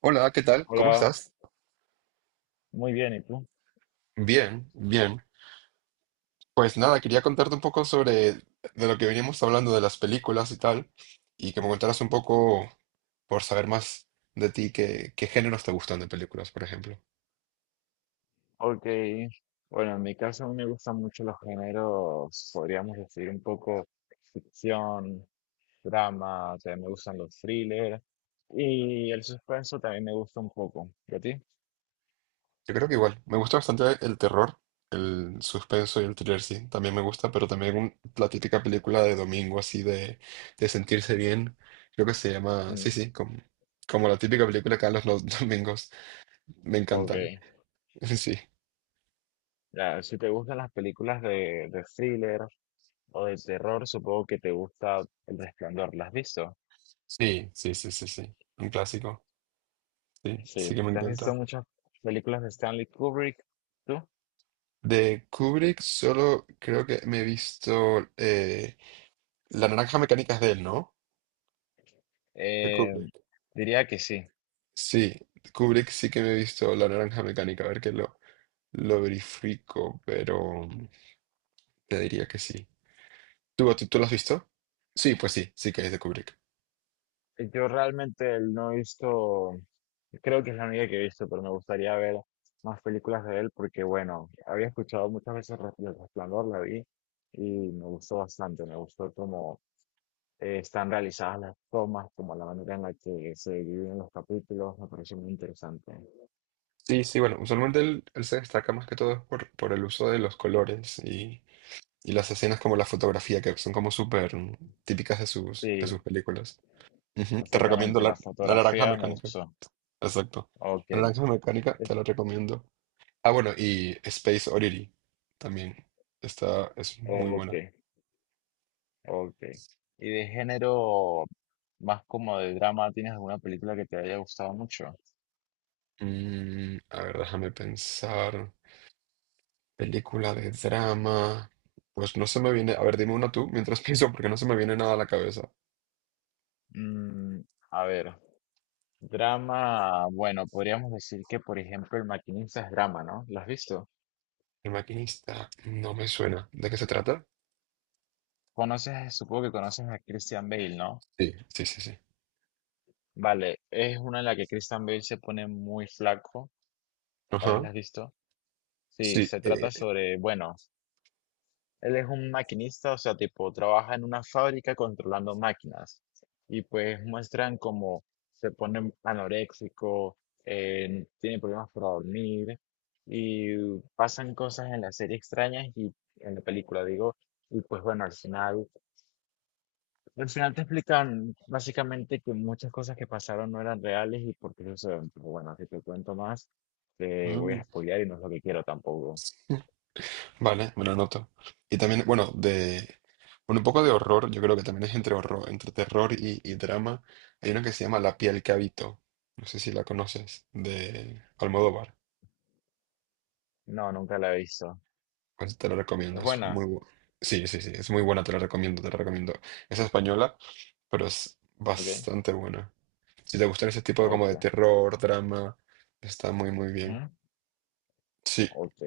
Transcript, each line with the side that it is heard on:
right: Hola, ¿qué tal? ¿Cómo
left: Hola,
right: estás?
left: muy bien, ¿y tú?
right: Bien, bien. Pues nada, quería contarte un poco sobre de lo que veníamos hablando de las películas y tal, y que me contaras un poco por saber más de ti qué géneros te gustan de películas, por ejemplo.
left: Ok, bueno, en mi caso a mí me gustan mucho los géneros, podríamos decir un poco ficción, drama, también me gustan los thrillers y el suspenso también me gusta un poco. ¿Y a ti?
right: Yo creo que igual, me gusta bastante el terror, el suspenso y el thriller, sí, también me gusta, pero también la típica película de domingo así de, sentirse bien, creo que se llama, sí,
left: Mm,
right: sí, como la típica película que dan los domingos, me
left: ok,
right: encantan, sí.
left: ya, si te gustan las películas de thriller o de terror, supongo que te gusta El Resplandor, ¿las has visto?
right: Sí, sí, sí, sí, sí. Un clásico. Sí, sí
left: Sí,
right: que me
left: ¿te has visto
right: encanta.
left: muchas películas de Stanley Kubrick? ¿Tú?
right: De Kubrick solo creo que me he visto La naranja mecánica es de él, ¿no? De
left: Eh,
right: Kubrick.
left: Diría que sí.
right: Sí, Kubrick sí que me he visto La naranja mecánica. A ver que lo verifico, pero te diría que sí. ¿Tú lo has visto? Sí, pues sí, sí que es de Kubrick.
left: Yo realmente no he visto, creo que es la única que he visto, pero me gustaría ver más películas de él porque, bueno, había escuchado muchas veces Re- El Resplandor, la vi y me gustó bastante, me gustó cómo están realizadas las tomas, como la manera en la que se dividen los capítulos, me pareció muy interesante.
right: Sí, sí, bueno, usualmente él se destaca más que todo por el uso de los colores y las escenas como la fotografía, que son como súper típicas de sus, de
left: Sí,
right: sus películas. Ujú, te recomiendo
left: exactamente, la
right: la Naranja
left: fotografía me
right: Mecánica.
left: gustó.
right: Exacto.
left: Ok,
right: La Naranja Mecánica te la recomiendo. Ah, bueno, y Space Oddity también. Esta es muy
left: ok,
right: buena.
left: ok. ¿Y de género más como de drama, tienes alguna película que te haya gustado mucho?
right: Mm, a ver, déjame pensar. Película de drama. Pues no se me viene. A ver, dime una tú mientras pienso, porque no se me viene nada a la cabeza.
left: Mm, a ver, drama, bueno, podríamos decir que, por ejemplo, El Maquinista es drama, ¿no? ¿Lo has visto?
right: El maquinista no me suena. ¿De qué se trata?
left: Conoces, supongo que conoces a Christian Bale, ¿no?
right: Sí, sí, sí, sí.
left: Vale, es una en la que Christian Bale se pone muy flaco, tal vez la
right: Ajá.
left: has visto. Sí,
right: Sí.
left: se trata sobre, bueno, él es un maquinista, o sea, tipo, trabaja en una fábrica controlando máquinas. Y pues muestran cómo se pone anoréxico, tiene problemas para dormir, y pasan cosas en la serie extrañas y en la película, digo. Y pues bueno, al final te explican básicamente que muchas cosas que pasaron no eran reales y por qué suceden. Pero bueno, si te cuento más, te voy a
right: Mm,
left: spoilear y no es lo que quiero tampoco.
right: Vale, me lo anoto. Y también, bueno, bueno, un poco de horror, yo creo que también es entre horror, entre terror y drama. Hay una que se llama La piel que habito. No sé si la conoces, de Almodóvar.
left: No, nunca la he visto.
right: Pues te la
left: Es
right: recomiendo, es muy
left: buena,
right: sí, sí, sí, es muy buena, te la recomiendo, te la recomiendo. Es española, pero es
left: ¿ok?
right: bastante buena. Si te gustan ese tipo de como
left: Ok.
right: de terror, drama, está muy, muy bien.
left: Ujú,
right: Sí.
left: ok.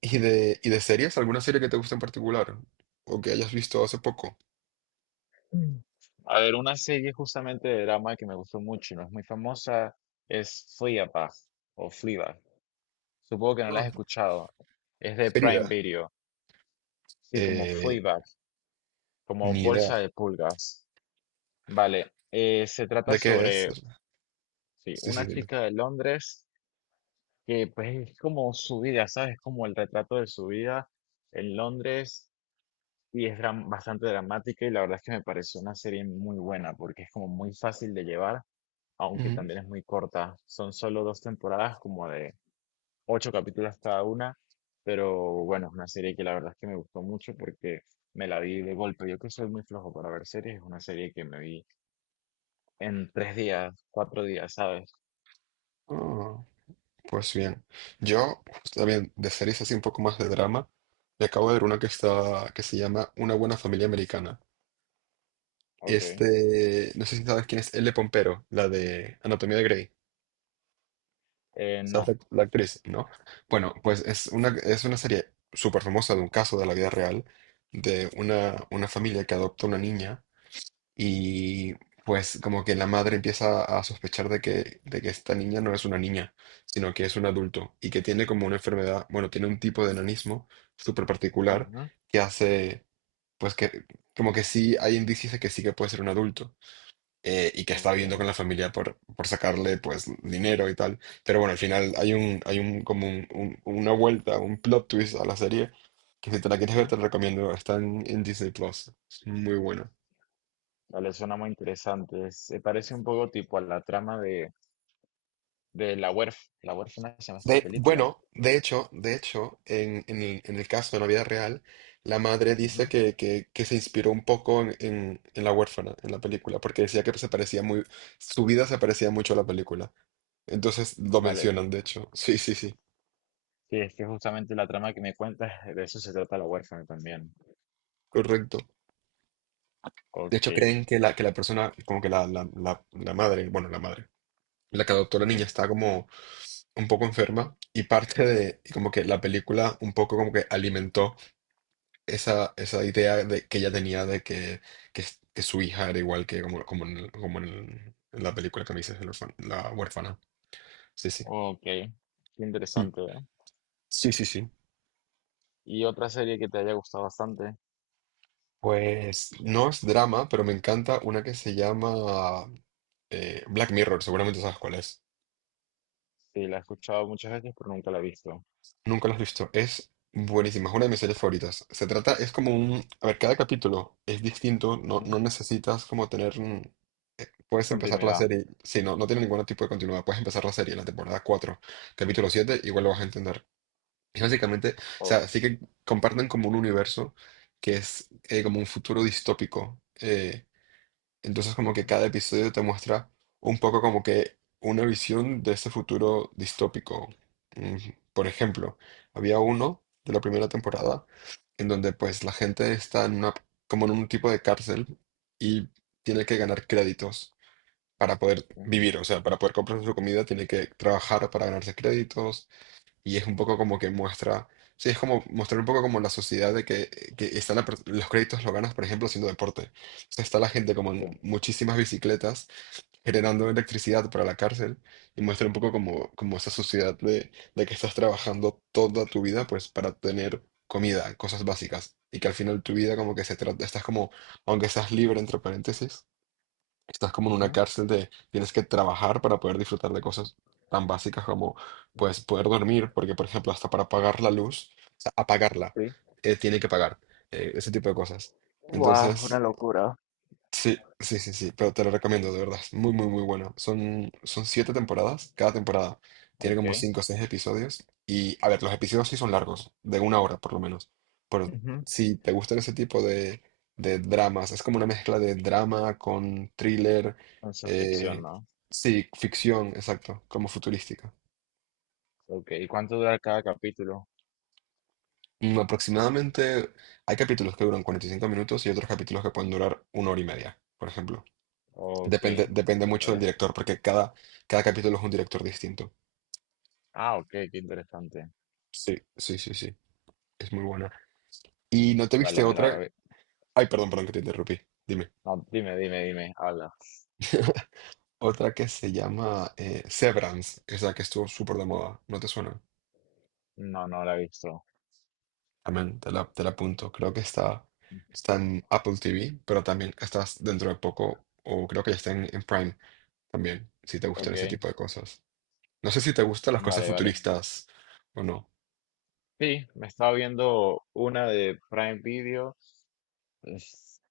right: ¿Y de series? ¿Alguna serie que te guste en particular? ¿O que hayas visto hace poco?
left: Mm. A ver, una serie justamente de drama que me gustó mucho y no es muy famosa es Fleabag o Fleabag. Supongo que no la has escuchado. Es de Prime
right: Ferida.
left: Video. Sí, como
right: Eh,
left: Fleabag, como
right: ni idea
left: bolsa de pulgas. Vale. Se trata
right: de qué es.
left: sobre, sí,
right: Sí, sí,
left: una
right: dime.
left: chica de Londres que pues es como su vida, ¿sabes? Como el retrato de su vida en Londres y es dram- bastante dramática y la verdad es que me pareció una serie muy buena porque es como muy fácil de llevar aunque
right: Ujú.
left: también es muy corta. Son solo dos temporadas, como de ocho capítulos cada una, pero bueno, es una serie que la verdad es que me gustó mucho porque me la vi de golpe. Yo que soy muy flojo para ver series, es una serie que me vi en 3 días, 4 días, ¿sabes?
right: Ah, pues bien. Yo, pues, también, de series así un poco más de drama, me acabo de ver una que se llama Una buena familia americana.
left: Ok.
right: Este, no sé si sabes quién es Elle Pompero, la de Anatomía de Grey. ¿Sabes la,
left: No.
right: la actriz? ¿No? Bueno, pues es una, serie súper famosa de un caso de la vida real, de una familia que adopta una niña. Y pues como que la madre empieza a sospechar de que esta niña no es una niña, sino que es un adulto y que tiene como una enfermedad, bueno, tiene un tipo de enanismo súper particular
left: Ujú,
right: que hace, pues que como que sí hay indicios de que sí que puede ser un adulto, y que está
left: ok.
right: viviendo con la familia por sacarle pues dinero y tal. Pero bueno, al final hay un como una vuelta, un plot twist a la serie que si te la quieres ver
left: Ujú.
right: te la recomiendo, está en Disney Plus, es muy buena.
left: Vale, suena muy interesante. Se parece un poco tipo a la trama de La Huérf- La huérfana se llama esta película.
right: Bueno, de hecho, en el caso de la vida real, la madre dice
left: Ujú.
right: que se inspiró un poco en La huérfana, en la película, porque decía que se parecía muy, su vida se parecía mucho a la película. Entonces lo
left: Vale,
right: mencionan, de hecho. Sí, sí, sí,
left: sí, es que justamente la trama que me cuentas, de eso se trata La huérfana también.
right: correcto. De
left: Ok.
right: hecho, creen que la, persona, como que la madre, la que adoptó a la niña
left: Ujú.
right: está como un poco enferma y y como que la película un poco como que alimentó esa idea que ella tenía de que su hija era igual que como en la película que me dices, la huérfana. Sí, sí.
left: Ok. Qué
right: Mm.
left: interesante, ¿no?
right: Sí, sí, sí.
left: ¿Y otra serie que te haya gustado bastante?
right: Pues no es drama, pero me encanta una que se llama Black Mirror, seguramente sabes cuál es.
left: Sí, la he escuchado muchas veces, pero nunca la he visto.
right: Nunca lo has visto. Es buenísima, es una de mis series favoritas. Se trata, es como un. A ver, cada capítulo es distinto, no,
left: Ujú.
right: no necesitas como tener. Puedes empezar la
left: Continuidad.
right: serie, si no, no tiene ningún tipo de continuidad, puedes empezar la serie, en la temporada 4 capítulo 7 igual lo vas a
left: Ujú.
right: entender. Y básicamente, o
left: Ok.
right: sea, sí que comparten como un universo que es como un futuro distópico. Entonces como que
left: Ujú.
right: cada episodio te muestra un poco como que una visión de ese futuro distópico. Mm, Por ejemplo, había uno de la primera temporada en donde pues la gente está como en un tipo de cárcel y tiene que ganar créditos para poder
left: Sí.
right: vivir, o sea, para poder comprar su comida tiene que trabajar para ganarse créditos, y es un poco como que muestra, sí, es como mostrar un poco como la sociedad de que están los créditos lo ganas, por ejemplo, haciendo deporte. Entonces está la gente como en
left: Sí.
right: muchísimas bicicletas generando electricidad para la cárcel y muestra un poco como esa sociedad de que estás trabajando toda tu vida pues para tener comida, cosas básicas. Y que al final tu vida como que se trata, estás como, aunque seas libre entre paréntesis, estás como en una
left: Ujú.
right: cárcel de tienes que trabajar para poder disfrutar de cosas tan básicas como pues poder dormir, porque por ejemplo hasta para apagar la luz, o sea, apagarla,
left: Sí.
right: tiene que pagar, ese tipo de cosas.
left: Guau,
right: Entonces,
left: una locura.
right: Sí, sí, sí, sí, pero te lo recomiendo, de verdad. Es muy, muy, muy bueno. Son 7 temporadas. Cada temporada tiene
left: Ok.
right: como cinco o seis episodios. Y, a ver, los episodios sí son largos, de una hora por lo menos. Pero
left: Ujú.
right: si te gustan ese tipo de dramas, es como una mezcla de drama con thriller,
left: Ciencia ficción,
right: eh,
left: ¿no?
right: sí, ficción, exacto, como futurística.
left: Ok. ¿Y cuánto dura cada capítulo?
right: Aproximadamente hay capítulos que duran 45 minutos y otros capítulos que pueden durar una hora y media, por ejemplo.
left: Ok.
right: Depende mucho del
left: Vale.
right: director, porque cada capítulo es un director distinto.
left: Ah, ok, qué interesante.
right: Sí, sí, sí, sí. Es muy buena. ¿Y no te
left: Vale,
right: viste
left: me
right: otra?
left: la...
right: Ay, perdón, perdón que te interrumpí. Dime.
left: No, dime, dime, dime. Habla.
right: Otra que se llama Severance, esa que estuvo súper de moda. ¿No te suena?
left: No, no la he visto.
right: Amén, te la apunto. Creo que está en Apple TV, pero también estás dentro de poco, o creo que ya está en Prime también, si te gustan
left: Ok,
right: ese tipo de cosas. No sé si te gustan las cosas
left: vale, vale.
right: futuristas o no.
left: Sí, me estaba viendo una de Prime Video, es-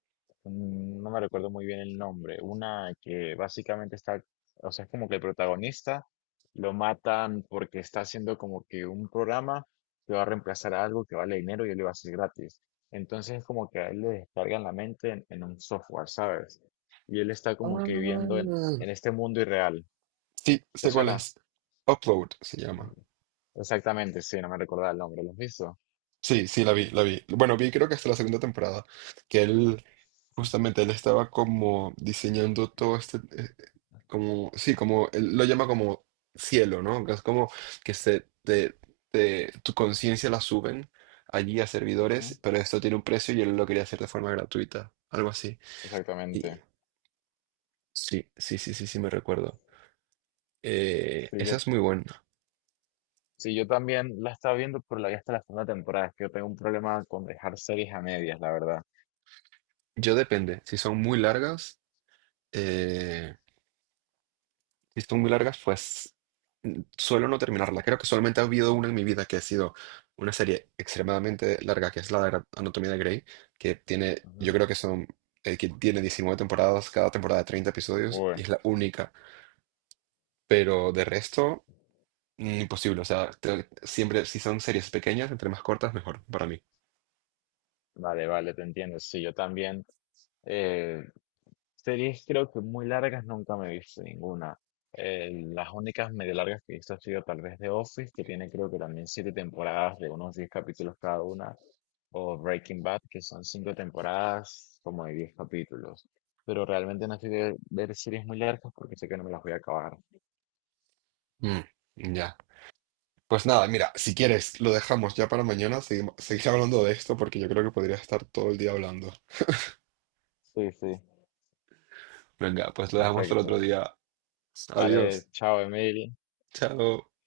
left: no me recuerdo muy bien el nombre, una que básicamente está, o sea, es como que el protagonista lo matan porque está haciendo como que un programa que va a reemplazar a algo que vale dinero y él lo va a hacer gratis. Entonces es como que a él le descargan la mente en un software, ¿sabes? Y él está como
right: Ah,
left: que viviendo en este mundo irreal.
right: sí,
left: ¿Te
right: sé cuál
left: suena?
right: es. Upload se llama.
left: Exactamente, sí, no me recordaba el nombre, ¿lo has visto?
right: Sí, sí, la vi, la vi. Bueno, vi creo que hasta la segunda temporada, que él, justamente, él estaba como diseñando todo este, como, sí, como, él lo llama como cielo, ¿no? Que es como que tu conciencia la suben allí a servidores,
left: Ajá,
right: pero esto tiene un precio y él lo quería hacer de forma gratuita, algo así. Y
left: exactamente.
right: sí, sí, sí, sí, sí, me recuerdo.
left: Sí, yo,
right: Esa es muy buena.
left: sí, yo también la estaba viendo, pero la vi hasta la segunda temporada. Es que yo tengo un problema con dejar series a medias, la verdad.
right: Yo depende, si son muy largas, eh... si son muy largas, pues suelo no terminarla. Creo que solamente ha habido una en mi vida que ha sido una serie extremadamente larga, que es la de Anatomía de Grey, que tiene, yo
left: Ajá.
right: creo que son, que tiene 19 temporadas, cada temporada de 30 episodios,
left: Uy,
right: y es la única. Pero de resto, imposible. O sea, siempre, si son series pequeñas, entre más cortas, mejor para mí.
left: vale, vale, te entiendo. Sí, yo también. eh, series creo que muy largas nunca me he visto ninguna. Las únicas medio largas que he visto ha sido tal vez The Office, que tiene creo que también siete temporadas de unos diez capítulos cada una. O Breaking Bad, que son cinco temporadas, como de 10 capítulos. Pero realmente no estoy de ver series muy largas porque sé que no me las voy a acabar.
right: Mm, ya. Pues nada, mira, si quieres, lo dejamos ya para mañana. Seguir hablando de esto porque yo creo que podría estar todo el día hablando.
left: Sí, sí,
right: Venga, pues lo dejamos para otro
left: perfecto.
right: día.
left: Vale,
right: Adiós.
left: chao, Emil.
right: Chao.